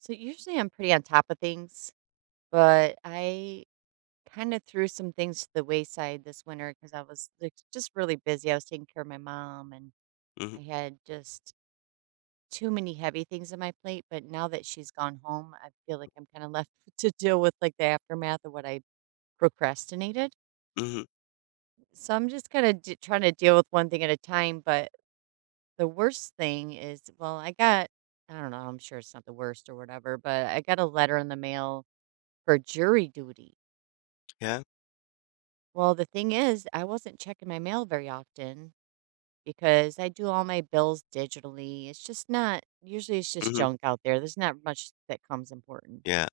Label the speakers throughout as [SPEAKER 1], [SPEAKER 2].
[SPEAKER 1] So usually I'm pretty on top of things, but I kind of threw some things to the wayside this winter because I was like just really busy. I was taking care of my mom and
[SPEAKER 2] Mhm,
[SPEAKER 1] I had just too many heavy things on my plate. But now that she's gone home, I feel like I'm kind of left to deal with like the aftermath of what I procrastinated.
[SPEAKER 2] mhm,
[SPEAKER 1] So I'm just kind of trying to deal with one thing at a time. But the worst thing is, well, I got, I don't know, I'm sure it's not the worst or whatever, but I got a letter in the mail for jury duty.
[SPEAKER 2] yeah,
[SPEAKER 1] Well, the thing is, I wasn't checking my mail very often because I do all my bills digitally. It's just not, usually it's just
[SPEAKER 2] mhm,
[SPEAKER 1] junk out there. There's not much that comes important.
[SPEAKER 2] yeah,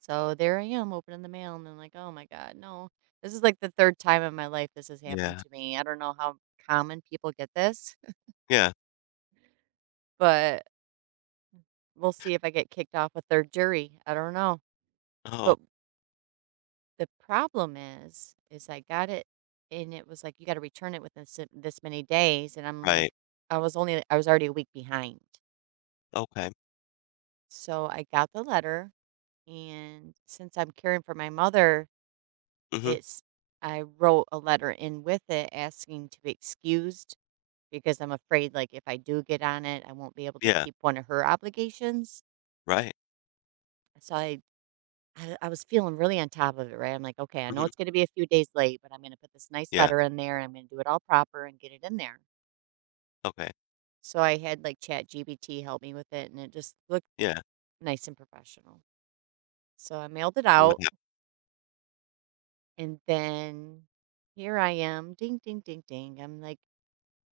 [SPEAKER 1] So there I am opening the mail and I'm like, oh my God, no. This is like the third time in my life this has happened
[SPEAKER 2] yeah,
[SPEAKER 1] to me. I don't know how common people get this,
[SPEAKER 2] yeah.
[SPEAKER 1] but we'll see if I get kicked off a third jury. I don't know.
[SPEAKER 2] Oh,
[SPEAKER 1] But the problem is I got it and it was like, you got to return it within this many days. And I'm
[SPEAKER 2] right,
[SPEAKER 1] like, I was only, I was already a week behind.
[SPEAKER 2] okay,
[SPEAKER 1] So I got the letter. And since I'm caring for my mother,
[SPEAKER 2] mhm,
[SPEAKER 1] it's, I wrote a letter in with it asking to be excused because I'm afraid, like, if I do get on it, I won't be able to
[SPEAKER 2] yeah,
[SPEAKER 1] keep one of her obligations.
[SPEAKER 2] right,
[SPEAKER 1] So I I was feeling really on top of it, right? I'm like, "Okay, I know
[SPEAKER 2] mhm,
[SPEAKER 1] it's gonna be a few days late, but I'm gonna put this nice
[SPEAKER 2] yeah,
[SPEAKER 1] letter in there, and I'm gonna do it all proper and get it in there."
[SPEAKER 2] okay,
[SPEAKER 1] So I had, like, ChatGPT help me with it, and it just looked
[SPEAKER 2] yeah,
[SPEAKER 1] nice and professional. So I mailed it
[SPEAKER 2] what
[SPEAKER 1] out,
[SPEAKER 2] hap
[SPEAKER 1] and then here I am, ding, ding, ding, ding. I'm like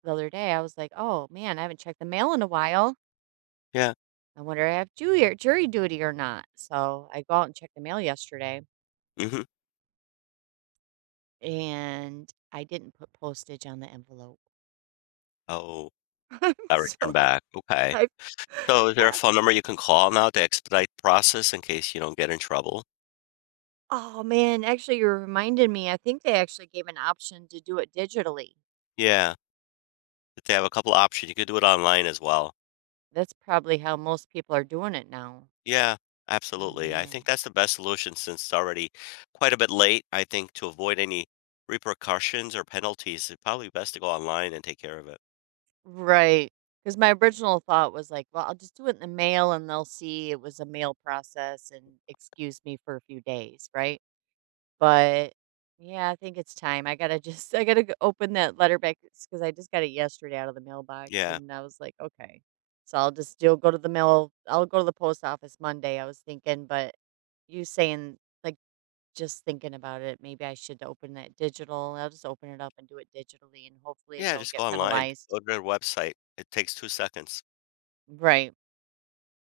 [SPEAKER 1] the other day, I was like, "Oh, man, I haven't checked the mail in a while.
[SPEAKER 2] yeah,
[SPEAKER 1] I wonder if I have jury duty or not." So I go out and check the mail yesterday,
[SPEAKER 2] mhm.
[SPEAKER 1] and I didn't put postage on the envelope.
[SPEAKER 2] Oh,
[SPEAKER 1] I'm
[SPEAKER 2] got return
[SPEAKER 1] so
[SPEAKER 2] back, okay.
[SPEAKER 1] I
[SPEAKER 2] So is there a phone number you can call now to expedite the process in case you don't get in trouble?
[SPEAKER 1] Oh, man, actually, you reminded me. I think they actually gave an option to do it digitally.
[SPEAKER 2] Yeah, they have a couple options, you could do it online as well.
[SPEAKER 1] That's probably how most people are doing it now.
[SPEAKER 2] Yeah,
[SPEAKER 1] Oh,
[SPEAKER 2] absolutely, I think
[SPEAKER 1] man.
[SPEAKER 2] that's the best solution since it's already quite a bit late, I think to avoid any repercussions or penalties, it's probably best to go online and take care of it.
[SPEAKER 1] Right. Because my original thought was like, well, I'll just do it in the mail and they'll see it was a mail process and excuse me for a few days, right? But yeah, I think it's time. I gotta just I gotta go open that letter back because I just got it yesterday out of the mailbox,
[SPEAKER 2] Yeah.
[SPEAKER 1] and I was like, okay, so I'll just still go to the mail. I'll go to the post office Monday. I was thinking, but you saying like just thinking about it, maybe I should open that digital. I'll just open it up and do it digitally, and hopefully, I
[SPEAKER 2] Yeah,
[SPEAKER 1] don't
[SPEAKER 2] just go
[SPEAKER 1] get
[SPEAKER 2] online,
[SPEAKER 1] penalized.
[SPEAKER 2] go to their website. It takes 2 seconds.
[SPEAKER 1] Right?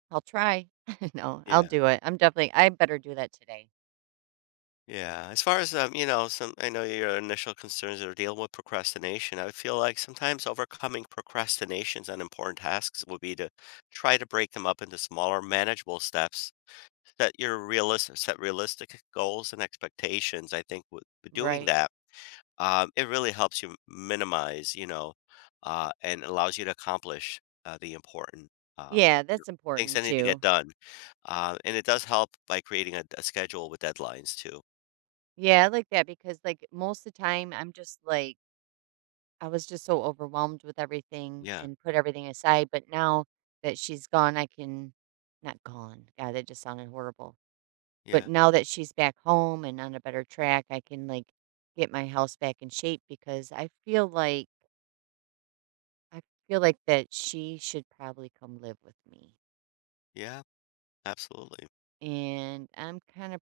[SPEAKER 1] I'll try. No, I'll
[SPEAKER 2] Yeah,
[SPEAKER 1] do it. I'm definitely. I better do that today.
[SPEAKER 2] yeah. As far as, you know, some I know your initial concerns are dealing with procrastination. I feel like sometimes overcoming procrastinations on important tasks would be to try to break them up into smaller, manageable steps. Set your are set realistic goals and expectations, I think, with doing
[SPEAKER 1] Right?
[SPEAKER 2] that, it really helps you minimize, and allows you to accomplish the important uh,
[SPEAKER 1] Yeah,
[SPEAKER 2] Sure.
[SPEAKER 1] that's
[SPEAKER 2] things that
[SPEAKER 1] important
[SPEAKER 2] need to get
[SPEAKER 1] too.
[SPEAKER 2] done. And it does help by creating a schedule with deadlines too.
[SPEAKER 1] Yeah, I like that because, like, most of the time, I'm just like, I was just so overwhelmed with everything
[SPEAKER 2] Yeah,
[SPEAKER 1] and put everything aside. But now that she's gone, I can, not gone. God, that just sounded horrible. But
[SPEAKER 2] yeah,
[SPEAKER 1] now that she's back home and on a better track, I can, like, get my house back in shape because I feel like that she should probably come live with me.
[SPEAKER 2] yeah, absolutely.
[SPEAKER 1] And I'm kind of,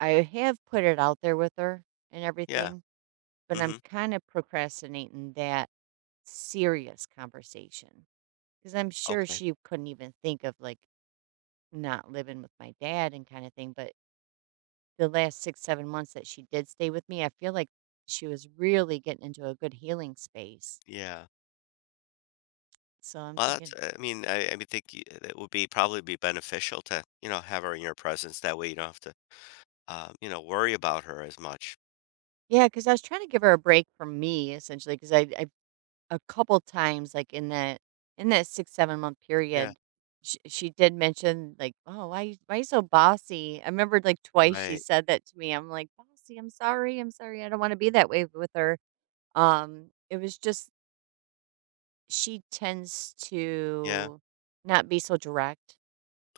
[SPEAKER 1] I have put it out there with her and
[SPEAKER 2] Yeah.
[SPEAKER 1] everything, but I'm
[SPEAKER 2] Hmm.
[SPEAKER 1] kind of procrastinating that serious conversation because I'm sure
[SPEAKER 2] Okay.
[SPEAKER 1] she couldn't even think of like not living with my dad and kind of thing. But the last 6, 7 months that she did stay with me, I feel like she was really getting into a good healing space.
[SPEAKER 2] Yeah.
[SPEAKER 1] So I'm
[SPEAKER 2] Well, that's,
[SPEAKER 1] thinking,
[SPEAKER 2] I mean, think it would be probably be beneficial to have her in your presence. That way you don't have to worry about her as much.
[SPEAKER 1] yeah, because I was trying to give her a break from me essentially because I a couple times, like, in that 6, 7-month
[SPEAKER 2] Yeah.
[SPEAKER 1] period, she did mention, like, "Oh, why why you so bossy?" I remember like, twice she
[SPEAKER 2] Right.
[SPEAKER 1] said that to me. I'm like, "Bossy, I'm sorry, I don't wanna be that way with her." It was just she tends
[SPEAKER 2] Yeah.
[SPEAKER 1] to not be so direct,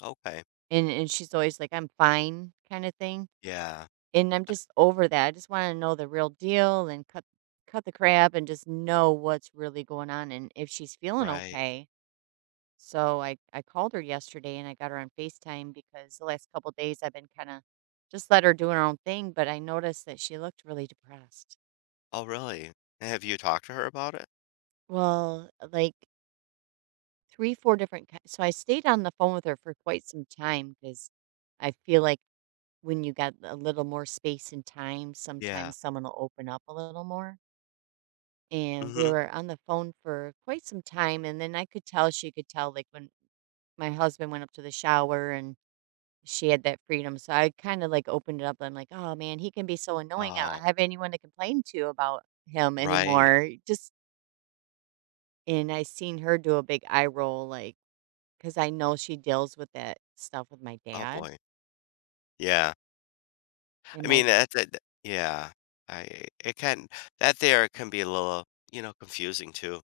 [SPEAKER 2] Okay.
[SPEAKER 1] and she's always like, "I'm fine," kinda thing,
[SPEAKER 2] Yeah.
[SPEAKER 1] and I'm just over that. I just wanna know the real deal and cut the crap and just know what's really going on and if she's feeling
[SPEAKER 2] Right.
[SPEAKER 1] okay. So I called her yesterday and I got her on FaceTime because the last couple days I've been kind of just let her do her own thing, but I noticed that she looked really depressed.
[SPEAKER 2] Oh, really? Have you talked to her about it?
[SPEAKER 1] Well, like three, four different. So I stayed on the phone with her for quite some time because I feel like when you got a little more space and time,
[SPEAKER 2] Yeah.
[SPEAKER 1] sometimes someone will open up a little more. And we
[SPEAKER 2] Mhm.
[SPEAKER 1] were on the phone for quite some time, and then I could tell she could tell like when my husband went up to the shower and she had that freedom. So I kind of like opened it up. I'm like, oh man, he can be so annoying. I
[SPEAKER 2] Oh,
[SPEAKER 1] don't have anyone to complain to about him
[SPEAKER 2] right.
[SPEAKER 1] anymore. Just and I seen her do a big eye roll, like because I know she deals with that stuff with my
[SPEAKER 2] Oh,
[SPEAKER 1] dad
[SPEAKER 2] boy. Yeah. I
[SPEAKER 1] and
[SPEAKER 2] mean,
[SPEAKER 1] my
[SPEAKER 2] that's it. Yeah. I it can That there can be a little confusing too.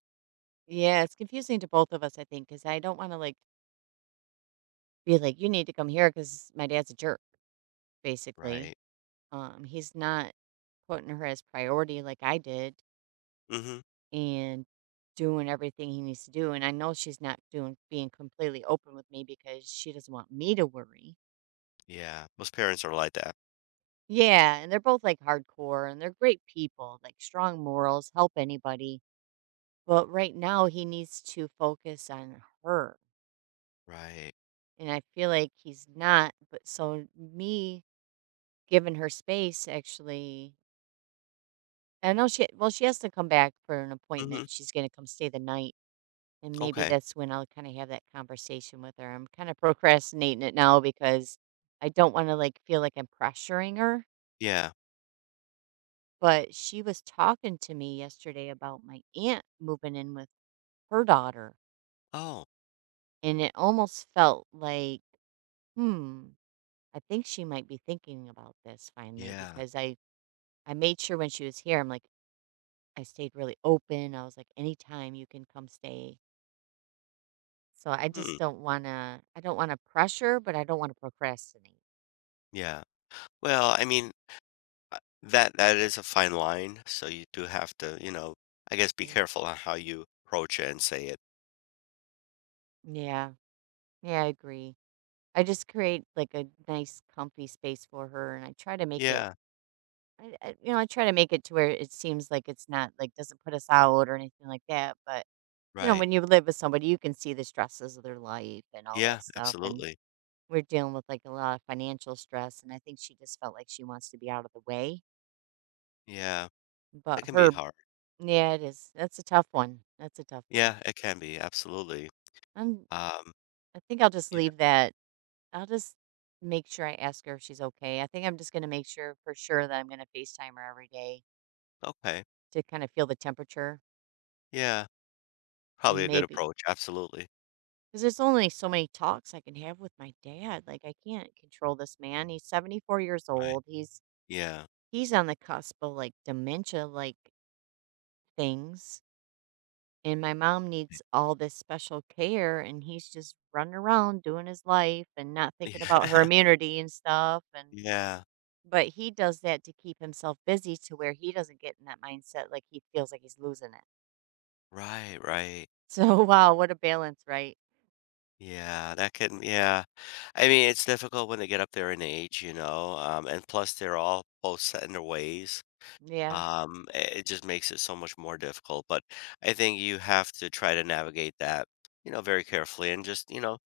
[SPEAKER 1] yeah. It's confusing to both of us, I think, because I don't want to like be like you need to come here because my dad's a jerk, basically.
[SPEAKER 2] Right.
[SPEAKER 1] He's not putting her as priority like I did
[SPEAKER 2] Mhm.
[SPEAKER 1] and doing everything he needs to do. And I know she's not doing being completely open with me because she doesn't want me to worry.
[SPEAKER 2] Yeah. Most parents are like that.
[SPEAKER 1] Yeah, and they're both like hardcore and they're great people, like strong morals, help anybody. But right now he needs to focus on her.
[SPEAKER 2] Right.
[SPEAKER 1] And I feel like he's not, but so me giving her space actually I know she well she has to come back for an
[SPEAKER 2] Mhm.
[SPEAKER 1] appointment. She's going to come stay the night. And maybe
[SPEAKER 2] Okay.
[SPEAKER 1] that's when I'll kinda have that conversation with her. I'm kinda procrastinating it now because I don't wanna, like, feel like I'm pressuring her,
[SPEAKER 2] Yeah.
[SPEAKER 1] but she was talking to me yesterday about my aunt moving in with her daughter,
[SPEAKER 2] Oh,
[SPEAKER 1] and it almost felt like, "Hmm, I think she might be thinking about this finally,"
[SPEAKER 2] yeah.
[SPEAKER 1] because I made sure when she was here, I'm like I stayed really open, I was like, "Anytime you can come stay." So I just
[SPEAKER 2] Mm,
[SPEAKER 1] don't wanna I don't wanna pressure, but I don't wanna procrastinate.
[SPEAKER 2] yeah. Well, I mean, that is a fine line, so you do have to, I guess be careful on how you approach it and say it.
[SPEAKER 1] Yeah. Yeah, I agree. I just create like a nice comfy space for her and I try to make it
[SPEAKER 2] Yeah.
[SPEAKER 1] I you know, I try to make it to where it seems like it's not like doesn't put us out or anything like that, but you know,
[SPEAKER 2] Right.
[SPEAKER 1] when you live with somebody, you can see the stresses of their life and all
[SPEAKER 2] Yeah,
[SPEAKER 1] that stuff and
[SPEAKER 2] absolutely.
[SPEAKER 1] we're dealing with like a lot of financial stress and I think she just felt like she wants to be out of the way.
[SPEAKER 2] Yeah, that
[SPEAKER 1] But
[SPEAKER 2] can be
[SPEAKER 1] her
[SPEAKER 2] hard.
[SPEAKER 1] yeah, it is. That's a tough one. That's a tough one.
[SPEAKER 2] Yeah, it can be, absolutely.
[SPEAKER 1] I'm
[SPEAKER 2] Um,
[SPEAKER 1] I think I'll just
[SPEAKER 2] yeah,
[SPEAKER 1] leave that I'll just make sure I ask her if she's okay. I think I'm just going to make sure for sure that I'm going to FaceTime her every day
[SPEAKER 2] okay.
[SPEAKER 1] to kind of feel the temperature
[SPEAKER 2] Yeah, probably
[SPEAKER 1] and
[SPEAKER 2] a good
[SPEAKER 1] maybe
[SPEAKER 2] approach, absolutely.
[SPEAKER 1] because there's only so many talks I can have with my dad. Like I can't control this man. He's 74 years
[SPEAKER 2] Right.
[SPEAKER 1] old.
[SPEAKER 2] Yeah.
[SPEAKER 1] He's on the cusp of like dementia like things and my mom
[SPEAKER 2] Yeah.
[SPEAKER 1] needs all this special care and he's just running around doing his life and not thinking about her immunity and stuff and
[SPEAKER 2] Yeah.
[SPEAKER 1] but he does that to keep himself busy to where he doesn't get in that mindset, like, he feels like he's losing it.
[SPEAKER 2] Right, right.
[SPEAKER 1] So, wow, what a balance, right?
[SPEAKER 2] Yeah, that can, yeah. I mean, it's difficult when they get up there in age, and plus they're all both set in their ways.
[SPEAKER 1] Yeah.
[SPEAKER 2] It just makes it so much more difficult. But I think you have to try to navigate that very carefully and just, you know,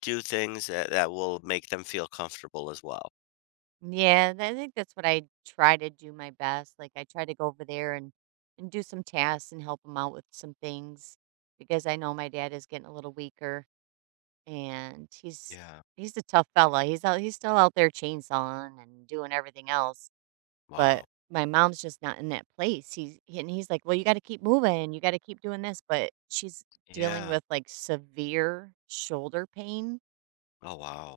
[SPEAKER 2] do things that will make them feel comfortable as well.
[SPEAKER 1] Yeah, and I think that's what I try to do my best, like, I try to go over there and do some tasks and help him out with some things because I know my dad is getting a little weaker, and
[SPEAKER 2] Yeah.
[SPEAKER 1] he's a tough fella, he's still out there chainsawing and doing everything else. But
[SPEAKER 2] Wow.
[SPEAKER 1] my mom's just not in that place. He and he's like, "Well, you gotta keep moving, you gotta keep doing this," but she's dealing
[SPEAKER 2] Yeah.
[SPEAKER 1] with, like, severe shoulder pain
[SPEAKER 2] Oh, wow.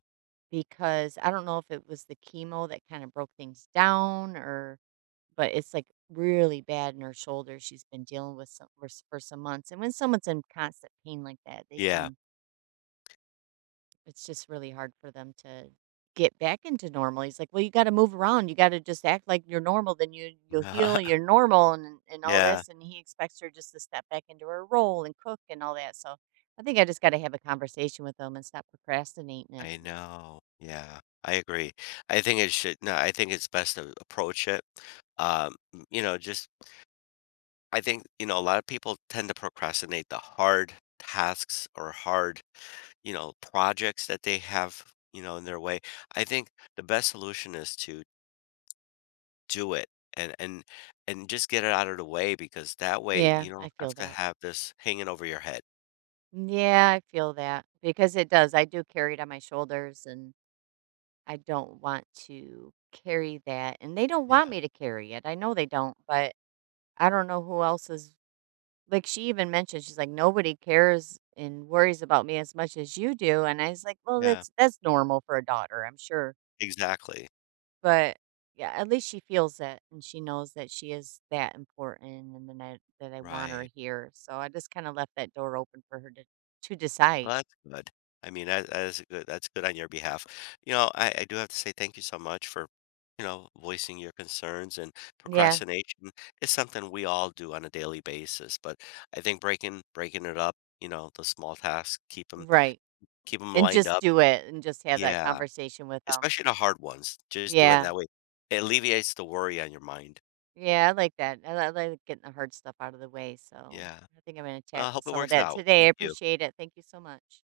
[SPEAKER 1] because I don't know if it was the chemo that kinda broke things down or but it's, like, really bad in her shoulder. She's been dealing with some for some months, and when someone's in constant pain like that, they
[SPEAKER 2] Yeah.
[SPEAKER 1] can it's just really hard for them to get back into normal. He's like, "Well, you gotta move around. You gotta just act like you're normal, then you'll heal, you're normal and all
[SPEAKER 2] Yeah.
[SPEAKER 1] this." And he expects her just to step back into her role and cook and all that. So, I think I just gotta have a conversation with them and stop procrastinating it.
[SPEAKER 2] I know. Yeah. I agree. I think it should no, I think it's best to approach it. M you know, just I think, a lot of people tend to procrastinate the hard tasks or hard projects that they have in their way. I think the best solution is to do it and and and just get it out of the way because that way
[SPEAKER 1] Yeah,
[SPEAKER 2] you
[SPEAKER 1] I
[SPEAKER 2] don't have
[SPEAKER 1] feel
[SPEAKER 2] to
[SPEAKER 1] that.
[SPEAKER 2] have this hanging over your head.
[SPEAKER 1] Yeah, I feel that because it does. I do carry it on my shoulders and I don't want to carry that. And they don't want
[SPEAKER 2] Yeah,
[SPEAKER 1] me to carry it. I know they don't, but I don't know who else is like, she even mentioned, she's like, "Nobody cares and worries about me as much as you do," and I was like, "Well,
[SPEAKER 2] yeah,
[SPEAKER 1] that's normal for a daughter, I'm sure."
[SPEAKER 2] exactly.
[SPEAKER 1] But, yeah, at least she feels that and she knows that she is that important and then I that I want her
[SPEAKER 2] Right.
[SPEAKER 1] here, so I just kinda left that door open for her to decide.
[SPEAKER 2] Well, that's good. I mean, that is good. That's good on your behalf. I do have to say thank you so much for voicing your concerns and
[SPEAKER 1] Yeah,
[SPEAKER 2] procrastination is something we all do on a daily basis. But I think breaking it up, the small tasks, keep them
[SPEAKER 1] right,
[SPEAKER 2] keep them
[SPEAKER 1] and
[SPEAKER 2] lined
[SPEAKER 1] just
[SPEAKER 2] up.
[SPEAKER 1] do it and just have that
[SPEAKER 2] Yeah,
[SPEAKER 1] conversation with them.
[SPEAKER 2] especially the hard ones, just do it
[SPEAKER 1] Yeah,
[SPEAKER 2] that way. It alleviates the worry on your mind.
[SPEAKER 1] yeah, I like that. I like getting the hard stuff out of the way, so
[SPEAKER 2] Yeah.
[SPEAKER 1] I think I'm gonna
[SPEAKER 2] Well, I
[SPEAKER 1] tackle
[SPEAKER 2] hope it
[SPEAKER 1] some of
[SPEAKER 2] works
[SPEAKER 1] that
[SPEAKER 2] out.
[SPEAKER 1] today, I
[SPEAKER 2] Thank you.
[SPEAKER 1] appreciate it, thank you so much.